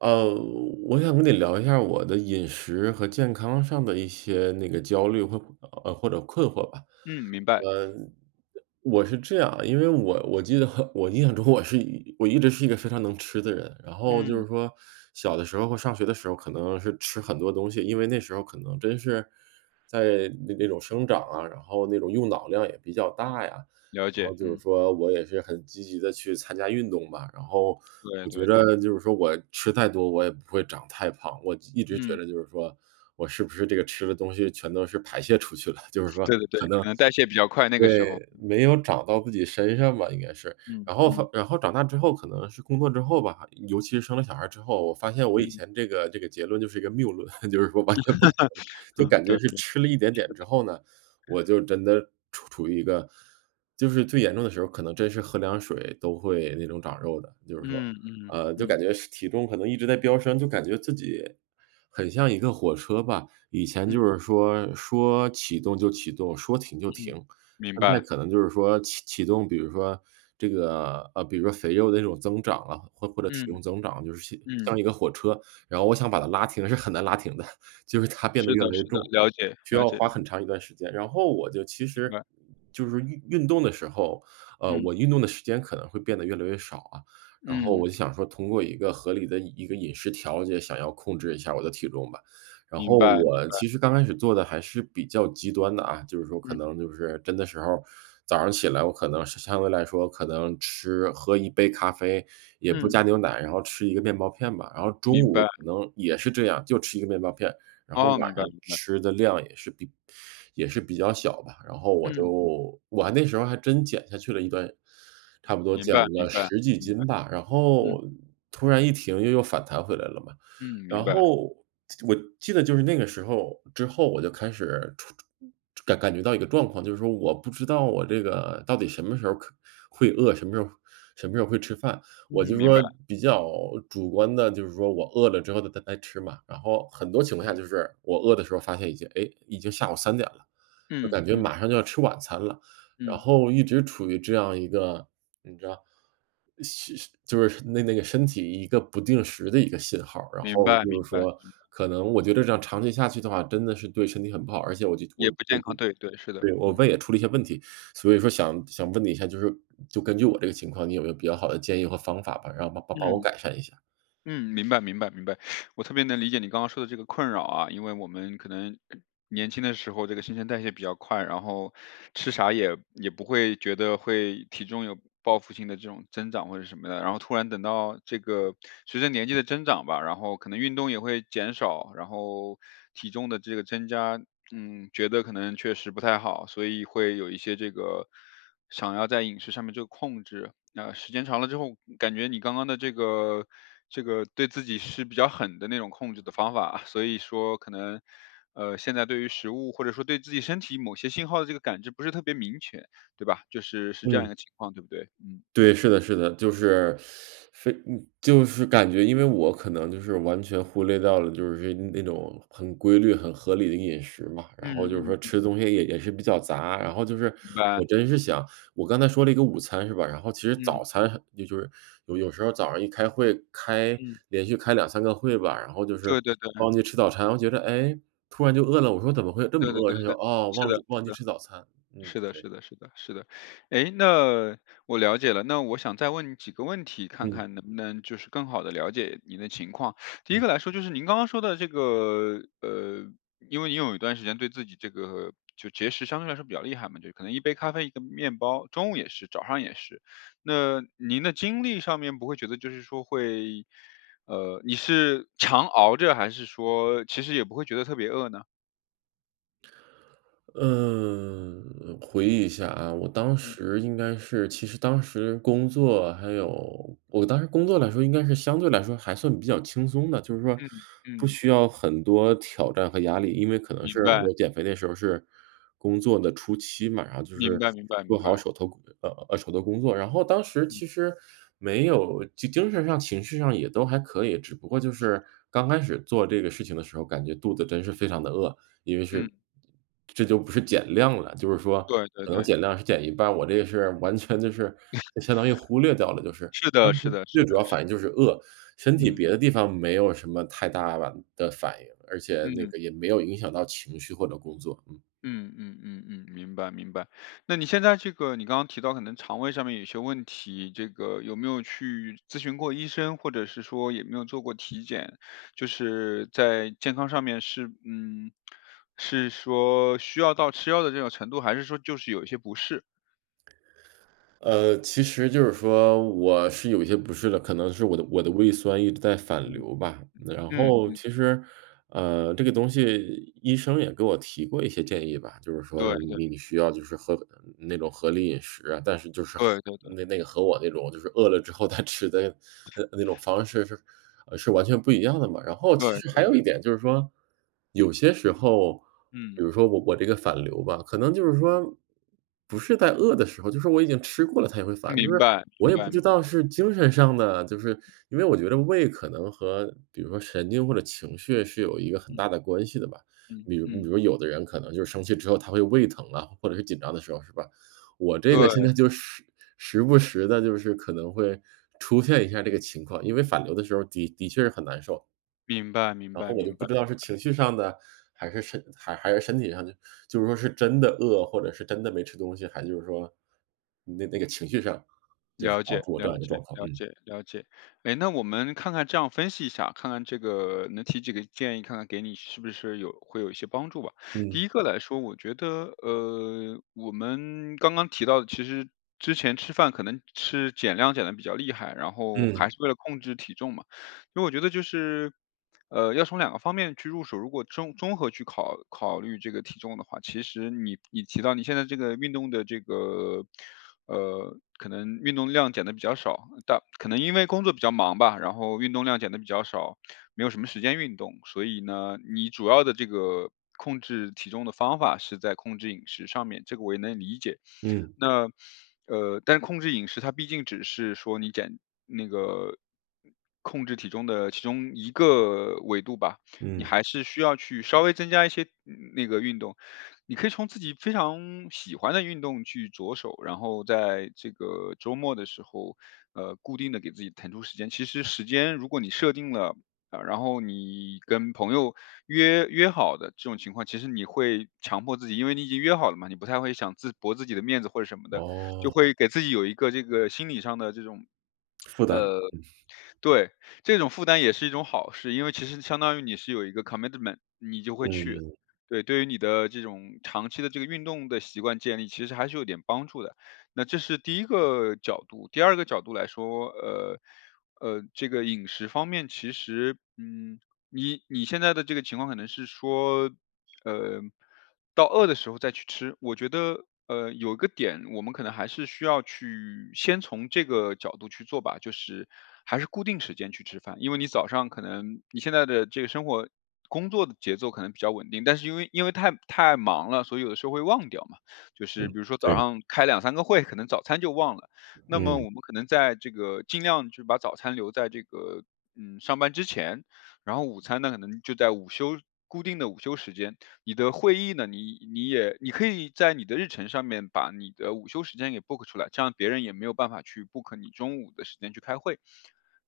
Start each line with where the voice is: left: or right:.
right: 呃，我想跟你聊一下我的饮食和健康上的一些那个焦虑或者困惑吧。
left: 嗯，明白。
right: 呃，我是这样啊，因为我记得 我印象中我一直是一个非常能吃的人，然后就
left: 嗯，
right: 是说小的时候或上学的时候可能是吃很多东西，因为那时候可能真是在那种生长啊，然后那种用脑量也比较大呀，
left: 了
right: 然
left: 解，
right: 后就是
left: 嗯，
right: 说我也是很积极的去参加运动吧，然后
left: 对
right: 我觉
left: 对对，
right: 得就是说我吃太多我也不会长太胖，我一直觉
left: 嗯，
right: 得就是说我是不是这个吃的东西全都是排泄出去了，就是说
left: 对对对，
right: 可能
left: 可能代谢比较快，那个时候，
right: 对，没有长到自己身上吧，应该是。
left: 嗯
right: 然后发
left: 嗯
right: 然后长大之后，可能是工作之后吧，尤其是生了小孩之后，我发现我以
left: 嗯，
right: 前这个结论就是一个谬论，就是说完全不可 能，就
left: 嗯，
right: 感觉
left: 对
right: 是
left: 对，
right: 吃了一点点之后呢，我就真的处于一个就是最严重的时候，可能真是喝凉水都会那种长肉的，就是说，
left: 嗯嗯
right: 就感
left: 嗯
right: 觉是体重可能一直在飙升，就感觉自己很像一个火车吧，以前就
left: 嗯
right: 是说启动就启动，说停就
left: 嗯，
right: 停，
left: 明
right: 现在
left: 白，
right: 可能就是说启动，比如说这个比如说肥肉的那种增长啊，或者体
left: 嗯
right: 重增长，就是像
left: 嗯，
right: 像一个火车，然后我想把它拉停是很难拉停的，就是它变得
left: 是
right: 越
left: 的
right: 来越
left: 是的，
right: 重，
left: 了解
right: 需
left: 了
right: 要
left: 解，
right: 花
left: 嗯
right: 很长一段时间。然后我就其
left: 明
right: 实
left: 白，
right: 就是运动的时候，
left: 嗯
right: 我运动的时间可能会变得越来越少啊，然后
left: 嗯，
right: 我就想说通过一个合理的一个饮食调节，想要控制一下我的体重吧。然
left: 明
right: 后
left: 白明
right: 我
left: 白，
right: 其实刚开始做的还是比较极端的啊，就是说可
left: 嗯
right: 能就是真的时候，早上起来我可能是相对来说可能喝一杯咖啡，也不
left: 嗯，
right: 加牛奶，然后吃一个面包片吧，然后中
left: 明
right: 午
left: 白，
right: 可能也是这样，就吃一个面包片，然后
left: 哦，明
right: 晚
left: 白
right: 上
left: 明白，
right: 吃的量也是比较小吧，然后
left: 嗯，
right: 我还那时候还真减下去了一段，差不多
left: 明
right: 减
left: 白明
right: 了
left: 白
right: 十几
left: 明白，
right: 斤吧，然
left: 嗯
right: 后突然一停又反弹回来了嘛。
left: 嗯，明
right: 然
left: 白，
right: 后我记得就是那个时候之后，我就开始感觉到一个状况，就是说我不知道我这个到底什么时候会饿，什么时候会吃饭。我
left: 嗯
right: 就
left: 明白，
right: 说比较主观的，就是说我饿了之后再吃嘛。然后很多情况下
left: 嗯
right: 就是我饿的时候发现已经下午3点了。就
left: 嗯
right: 感觉
left: 嗯
right: 马上就要吃晚餐了，然
left: 嗯，
right: 后一直处于这样一个，你知道，是就是那个身体一个不定时的一个信号然
left: 明
right: 后
left: 白
right: 就
left: 明
right: 是
left: 白。
right: 说，可能我觉得这样长期下去的话，真的是对身体很不好，而且我就
left: 也
right: 我
left: 不
right: 我
left: 健康，
right: 就
left: 对对，是的，
right: 对，我
left: 嗯
right: 胃也出了一些问题，所以说想问你一下，就根据我这个情况，你有没有比较好的建议和方法吧，然后帮
left: 嗯
right: 帮帮我 改善一下？
left: 嗯，明白明白明白。我特别能理解你刚刚说的这个困扰啊，因为我们可能年轻的时候这个新陈代谢比较快，然后吃啥也不会觉得会体重有报复性的这种增长或者什么的，然后突然等到这个随着年纪的增长吧，然后可能运动也会减少，然后体重的这个增加，嗯，觉得可能确实不太好，所以会有一些这个想要在饮食上面做控制。时间长了之后，感觉你刚刚的这个对自己是比较狠的那种控制的方法，所以说可能，现在对于食物或者说对自己身体某些信号的这个感知不是特别明确，对吧？就是是这样一
right: 嗯。
left: 个情况，对不对？嗯。
right: 对，是的是的，就是非嗯，就是感觉因为我可能就是完全忽略掉了，就是那种很规律、很合理的饮食嘛，然后就是
left: 嗯
right: 说
left: 嗯，
right: 吃的东西也是比较杂，然后就是
left: 明
right: 我
left: 白，
right: 真是想我刚才说了一个午餐是吧，然后其实
left: 嗯
right: 早餐也就是有时候早上一开会，开
left: 嗯，
right: 连续开两三个会吧，然后就是
left: 对对对，
right: 忘记吃早餐，我觉得，哎，突然就饿了，我说怎么会这么
left: 对对
right: 饿，然
left: 对
right: 后就，
left: 对，
right: 哦，
left: 是
right: 忘
left: 的
right: 了忘
left: 是
right: 记
left: 的。
right: 吃早餐，嗯，
left: 是的，
right: 对，
left: 是的，是的，是的。诶，那我了解了，那我想再问你几个问题，看
right: 嗯，
left: 看能不能就是更好的了解您的情况。第一
right: 嗯。
left: 个来说，就是您刚刚说的这个，因为你有一段时间对自己这个就节食相对来说比较厉害嘛，就可能一杯咖啡、一个面包，中午也是，早上也是。那您的精力上面不会觉得就是说会你是常熬着还是说其实也不会觉得特别饿呢？
right: 嗯，回忆一下啊，我当
left: 嗯，
right: 时应该是其实当时工作还有我当时工作来说，应该是相对来说还算比较轻松的，就是说
left: 嗯，
right: 不
left: 嗯，
right: 需要很多挑战和压力。因为可能
left: 明
right: 是
left: 白。
right: 我减肥那时候是工作的初期嘛，然后就
left: 明
right: 是
left: 白明白
right: 做
left: 明
right: 好
left: 白，
right: 手头工作，然后当时
left: 嗯，
right: 其实没有就精神上、情绪上也都还可以，只不过就是刚开始做这个事情的时候，感觉肚子真是非常的饿，因为
left: 嗯，
right: 这就不是减量了，就是说
left: 对对
right: 可能
left: 对，
right: 减量是减一半儿我这个是完全就是相当于忽略掉了，就是
left: 是的
right: 当
left: 是
right: 时
left: 的是
right: 最主
left: 的，
right: 要
left: 是，
right: 反应就是饿，身体
left: 嗯，
right: 别的地方没有什么太大吧的反应，而且那
left: 嗯，
right: 个也没有影响到情绪或者工作，嗯。
left: 嗯嗯嗯嗯，明白明白。那你现在这个你刚刚提到可能肠胃上面有些问题，这个有没有去咨询过医生，或者是说也没有做过体检？就是在健康上面是，嗯，是说需要到吃药的这种程度，还是说就是有一些不适？
right: 其实就是说我是有一些不适的，可能是我的胃酸一直在反
left: 嗯，
right: 流吧，然
left: 嗯
right: 后
left: 嗯，
right: 其实这个东西医生也给我提过一些建议吧，就是说
left: 对
right: 嗯
left: 对
right: 你你需要就是那种合理饮食啊，但是就是和
left: 对对对
right: 那那个和我那种就是饿了之后再吃的，那种方式是完全不一样的嘛。然后其
left: 对
right: 实
left: 对
right: 还有一
left: 对，
right: 点就是说，有些时候，
left: 嗯，
right: 比如说我这个反流吧，可能就是说不是在饿的时候，就是我已经吃过了它也会反，就
left: 明
right: 是
left: 白
right: 我
left: 明
right: 也
left: 白
right: 不
left: 明
right: 知道
left: 白
right: 是精神上的，就是因为我觉得胃可能和比如说神经或者情绪是有一个很
left: 嗯
right: 大的关系的吧。
left: 嗯
right: 比如
left: 嗯，
right: 比如有的人可能就是生气之后他会胃疼啊，或者是紧张的时候，是吧？我这个
left: 对，
right: 现在就时不时的，就是可能会出现一下这个情况，因为反流的时候的确是很难受。
left: 明白明
right: 然
left: 白
right: 后我就
left: 明
right: 不
left: 白，
right: 知道是情绪上的，还是身体上的，就是说是真的饿，或者是真的没吃东西，还就是说，那个情绪上，就是
left: 了
right: 导
left: 解
right: 致我这
left: 了
right: 样一个
left: 解
right: 状况，
left: 了
right: 嗯。
left: 解了解。哎，那我们看看这样分析一下，看看这个能提几个建议，看看给你是不是有会有一些帮助吧。第
right: 嗯
left: 一个来说，我觉得我们刚刚提到的，其实之前吃饭可能吃减量减的比较厉害，然后还
right: 嗯
left: 是为了控制体重嘛。因为我觉得就是，要从两个方面去入手。如果综合去考虑这个体重的话，其实你提到你现在这个运动的这个，可能运动量减的比较少，但可能因为工作比较忙吧，然后运动量减的比较少，没有什么时间运动，所以呢，你主要的这个控制体重的方法是在控制饮食上面，这个我也能理解。
right: 嗯
left: 那，但是控制饮食它毕竟只是说你减那个控制体重的其中一个维度吧，你
right: 嗯，
left: 还是需要去稍微增加一些嗯那个运动。你可以从自己非常喜欢的运动去着手，然后在这个周末的时候，固定的给自己腾出时间。其实时间如果你设定了。啊，然后你跟朋友约好的这种情况，其实你会强迫自己，因为你已经约好了嘛，你不太会想自驳自己的面子或者什么的，就
right: 哦，
left: 会给自己有一个这个心理上的这种
right: 负担。
left: 对，这种负担也是一种好事，因为其实相当于你是有一个 commitment,你就会去。
right: 嗯
left: 对，对于你的这种长期的这个运动的习惯建立，其实还是有点帮助的。那这是第一个角度，第二个角度来说，这个饮食方面，其实，嗯，你现在的这个情况可能是说，呃，到饿的时候再去吃。我觉得，有一个点，我们可能还是需要去先从这个角度去做吧，就是还是固定时间去吃饭。因为你早上可能你现在的这个生活、工作的节奏可能比较稳定，但是因为太忙了，所以有的时候会忘掉嘛。就
right: 嗯，
left: 是比如说早
right: 对，
left: 上开两三个会，可能早餐就忘了。那么
right: 嗯
left: 我们可能在这个尽量就把早餐留在这个嗯上班之前，然后午餐呢，可能就在午休固定的午休时间。你的会议呢，你可以在你的日程上面把你的午休时间给 book 出来，这样别人也没有办法去 book 你中午的时间去开会。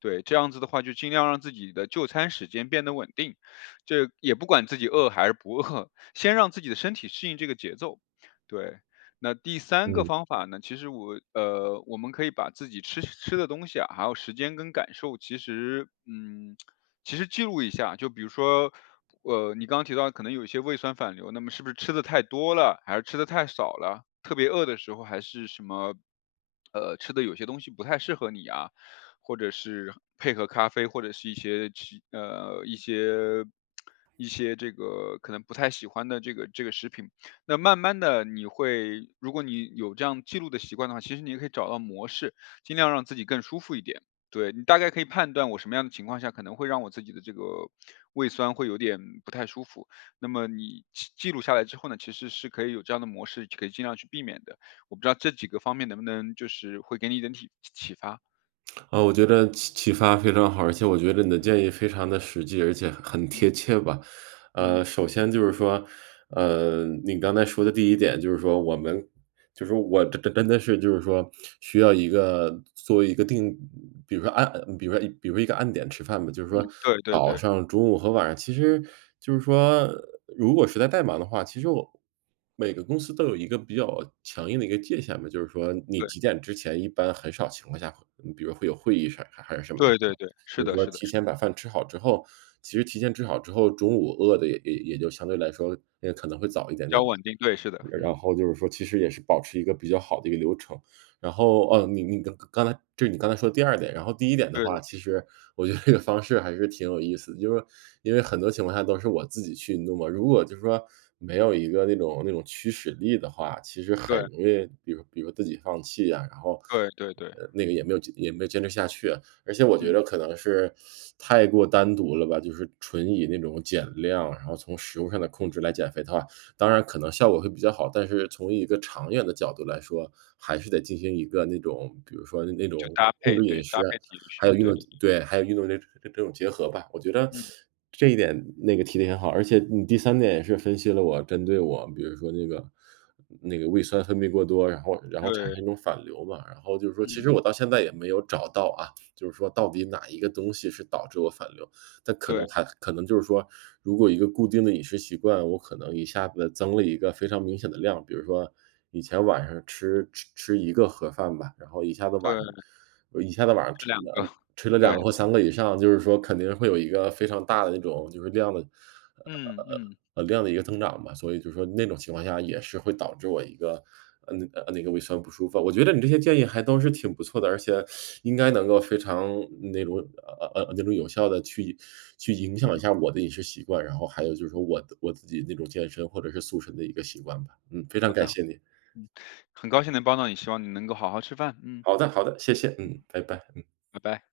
left: 对，这样子的话，就尽量让自己的就餐时间变得稳定，这也不管自己饿还是不饿，先让自己的身体适应这个节奏。对，那第三个
right: 嗯，
left: 方法呢，其实我我们可以把自己吃的东西啊，还有时间跟感受，其实嗯其实记录一下，就比如说，你刚刚提到可能有一些胃酸反流，那么是不是吃的太多了，还是吃的太少了？特别饿的时候，还是什么，吃的有些东西不太适合你啊，或者是配合咖啡，或者是一些一些这个可能不太喜欢的这个食品。那慢慢的你会，如果你有这样记录的习惯的话，其实你也可以找到模式，尽量让自己更舒服一点。对，你大概可以判断我什么样的情况下可能会让我自己的这个胃酸会有点不太舒服，那么你记录下来之后呢，其实是可以有这样的模式，可以尽量去避免的。我不知道这几个方面能不能就是会给你一点启发。
right: 啊，我觉得启发非常好，而且我觉得你的建议非常的实际，而且很贴切吧。
left: 嗯
right: 首先就是说，你刚才说的第一点就是说我们就是我真的是就是说需要一个作为一个定比如说按比如说比如说一个按点吃饭吧，就是
left: 嗯。
right: 说
left: 对对
right: 早
left: 对
right: 上、中午和晚上。其实就是说如果实在太忙的话，其实我每个公司都有一个比较强硬的一个界限吧，就是说你几
left: 对
right: 点之前一般很少情况下会比如会有会议啥还是什么的，
left: 对
right: 是
left: 对
right: 吧？
left: 对，是
right: 就是
left: 的
right: 说
left: 是的
right: 提
left: 是的，
right: 前把饭吃好之后，其实提前吃好之后，中午饿的也就相对来说，也可能会早一点
left: 比
right: 点。
left: 较稳定，对，是的，嗯，
right: 然后就是说其实也是保持一个比较好的一个流程。然后，哦，你刚才说的第二点，然后第一点的话，
left: 对
right: 其实我觉得这个方式还是挺有意思的，就是因为很多情况下都是我自己去弄嘛，如果就是说没有一个那种驱使力的话，其实很
left: 对
right: 容易比如自己放弃啊，然后，
left: 对对对，
right: 那个也没有坚持下去。而且我觉
left: 嗯，
right: 得可能是太过单独了吧，就是纯以那种减量，然后从食物上的控制来减肥的话，当然可能效果会比较好，但是从一个长远的角度来说，还是得进行一个那种比如说那
left: 就
right: 种
left: 搭
right: 控
left: 配，
right: 制
left: 对，
right: 饮
left: 搭
right: 食，
left: 配体育
right: 还有
left: 训，
right: 运
left: 对
right: 动
left: 对对，
right: 对，还有运动这种结合吧。我觉得
left: 嗯
right: 这一点那个提的很好，而且你第三点也是分析了针对我比如说那个胃酸分泌过多，然后产生
left: 对
right: 一种反流嘛。然后就是说其
left: 嗯。
right: 实我到现在也没有找到啊，就是说到底哪一个东西是导致我反流。但可
left: 对
right: 能还可能就是说，如果一个固定的饮食习惯，我可能一下子增了一个非常明显的量，比如说以前晚上吃一个盒饭吧，然后一下子晚
left: 对，
right: 上一下子往上
left: 这
right: 吹
left: 两个，
right: 了吹了
left: 对
right: 两个或
left: 对，
right: 三个以上，就是说肯定会有一个非常大的那种就是量的呃，
left: 嗯
right: 呃，
left: 嗯
right: 呃量的一个增长吧。所以就是说那种情况下也是会导致我一个，那个胃酸不舒服。我觉得你这些建议还都是挺不错的，而且应该能够非常那种那种有效的去影
left: 嗯，
right: 响一下我的饮食习惯，然后还有就是说我自己那种健身或者是塑身的一个习惯吧。嗯，非
left: 好
right: 常感
left: 的。
right: 谢你。
left: 嗯，很高兴能帮到你，希望你能够好好吃饭。嗯，
right: 好的，好的，谢谢，嗯，拜拜。
left: 拜拜。